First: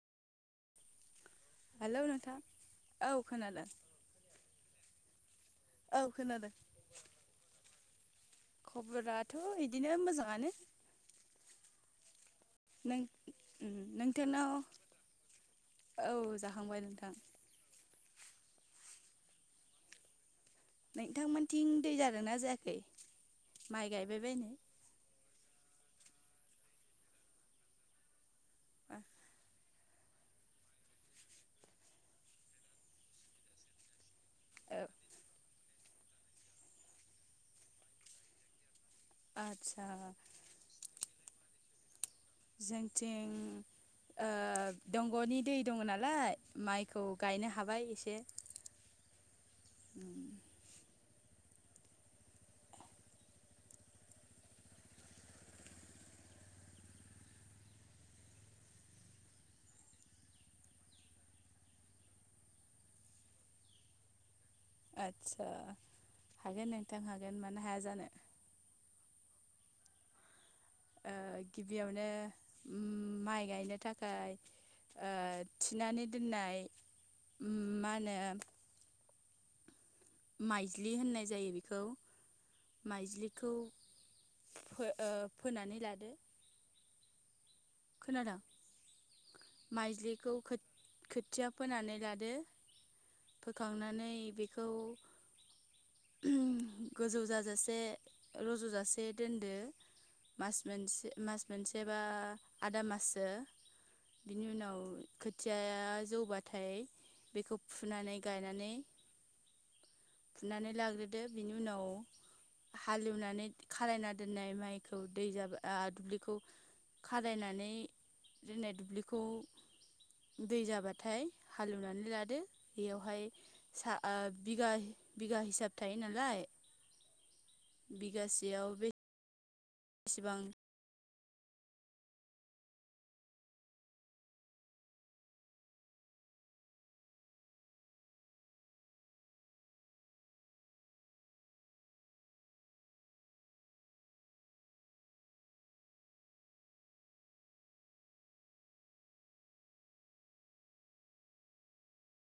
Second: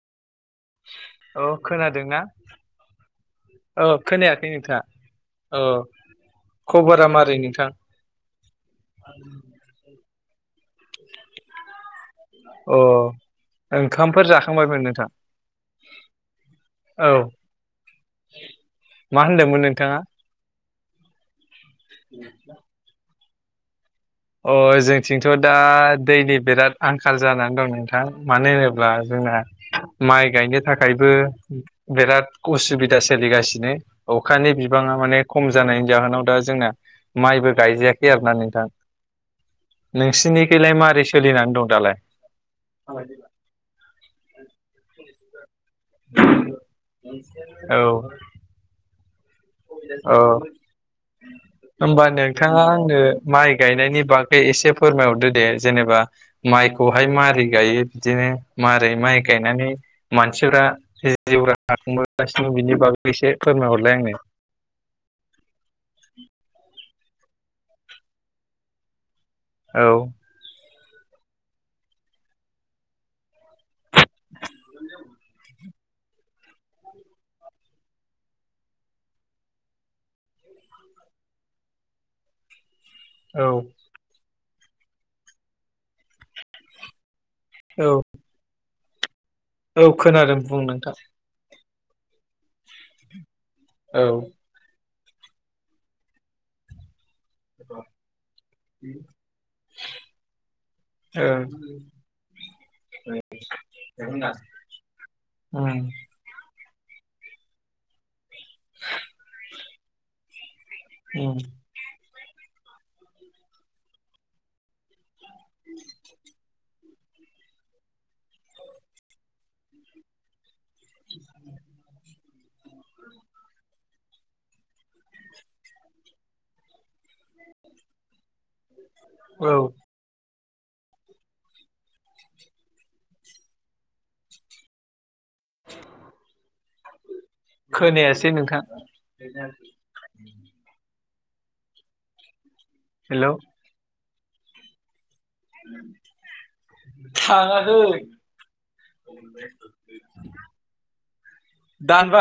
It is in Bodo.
औ हेलौ खोनादोंना नोंथां औ खोनादों औ। खोनायाखै नोंथाङा औ खबरा मारै नोंथां? खबराथ' बिदिनो मोजाङानो। अ नों उम ओंखामफोर नोंथांनाव जाखांबायमोन नोंथां औ जाखांबाय औ नोंथां। मा होनदोंमोन नोंथाङा? नोंथांमोनथिं दै जादोंना जायाखै माइ गायबायबाय अ जों थिंथ' दा दैनि बिराद आंखाल जानानै दं नोंथां मानो होनोब्ला जोंना माइ गायनो थाखायबो बिराद उसुबिदा सोलिगासिनो। अखानि औ बिबाङा माने खम जानायनि जाहोनाव दा जोंना माइबो गायजायाखै आरोना नोंथां। आथ्स नोंसिनिखौैलाय मोरै सोलिनानै दं दालाय? जोंथिं ओ दंग'नि दै दङ नालाय माइखौ गायनो औ हाबाय एसे। उम ओ। [inaudible] होमबा नोंथाङा आंनो माइ गायनायनि बागै एसे फोरमायहरदो दे जेनेबा माइखौहाय मारै गायो बिदिनो मारै माइ गायनानै मानसिफ जिउ राहा खुंबोगासिनो बिनि बागै एसे फोरमायहरलाय आंनो। आदसा हागोन नोंथां हागोन मानो हाया जानो। औ। ओ गिबियावनो उम माइ गायनो थाखाय ओ थिनानै दोननाय उम मा होनो माइज्लि होननाय जायो बेखौ। औ माइज्लिखौ फो ओ फोनानै लादो। औ। औ माइज्लिखौ खोनादों बुं नोंथां खोथ-खोथिया फोनानै लादो। औ फोखांनानै ओं बेख खौ गोजौ जा जासे रज'जासे दोनदो। मास मोनसे मास मोनसेबा आदा माससो बिनि उनाव खोथियाया उम जौबा नाथाय बेखौ फुनानै लायनानै फुनानै ला उम बिनि उनाव [unintelligible] खौ दै जाब दुब्लिखौ खादायनानै जोंना दुब्लिखौ दै जाबाथाय हालेवनानै लादो बेयावहाय सा ओ बिगा बिगा हिसाब थायो नालाय बिगासेयाव बे औ। सेबां [inaudible] खोनायासै नोंथां। हेलौ आ दानब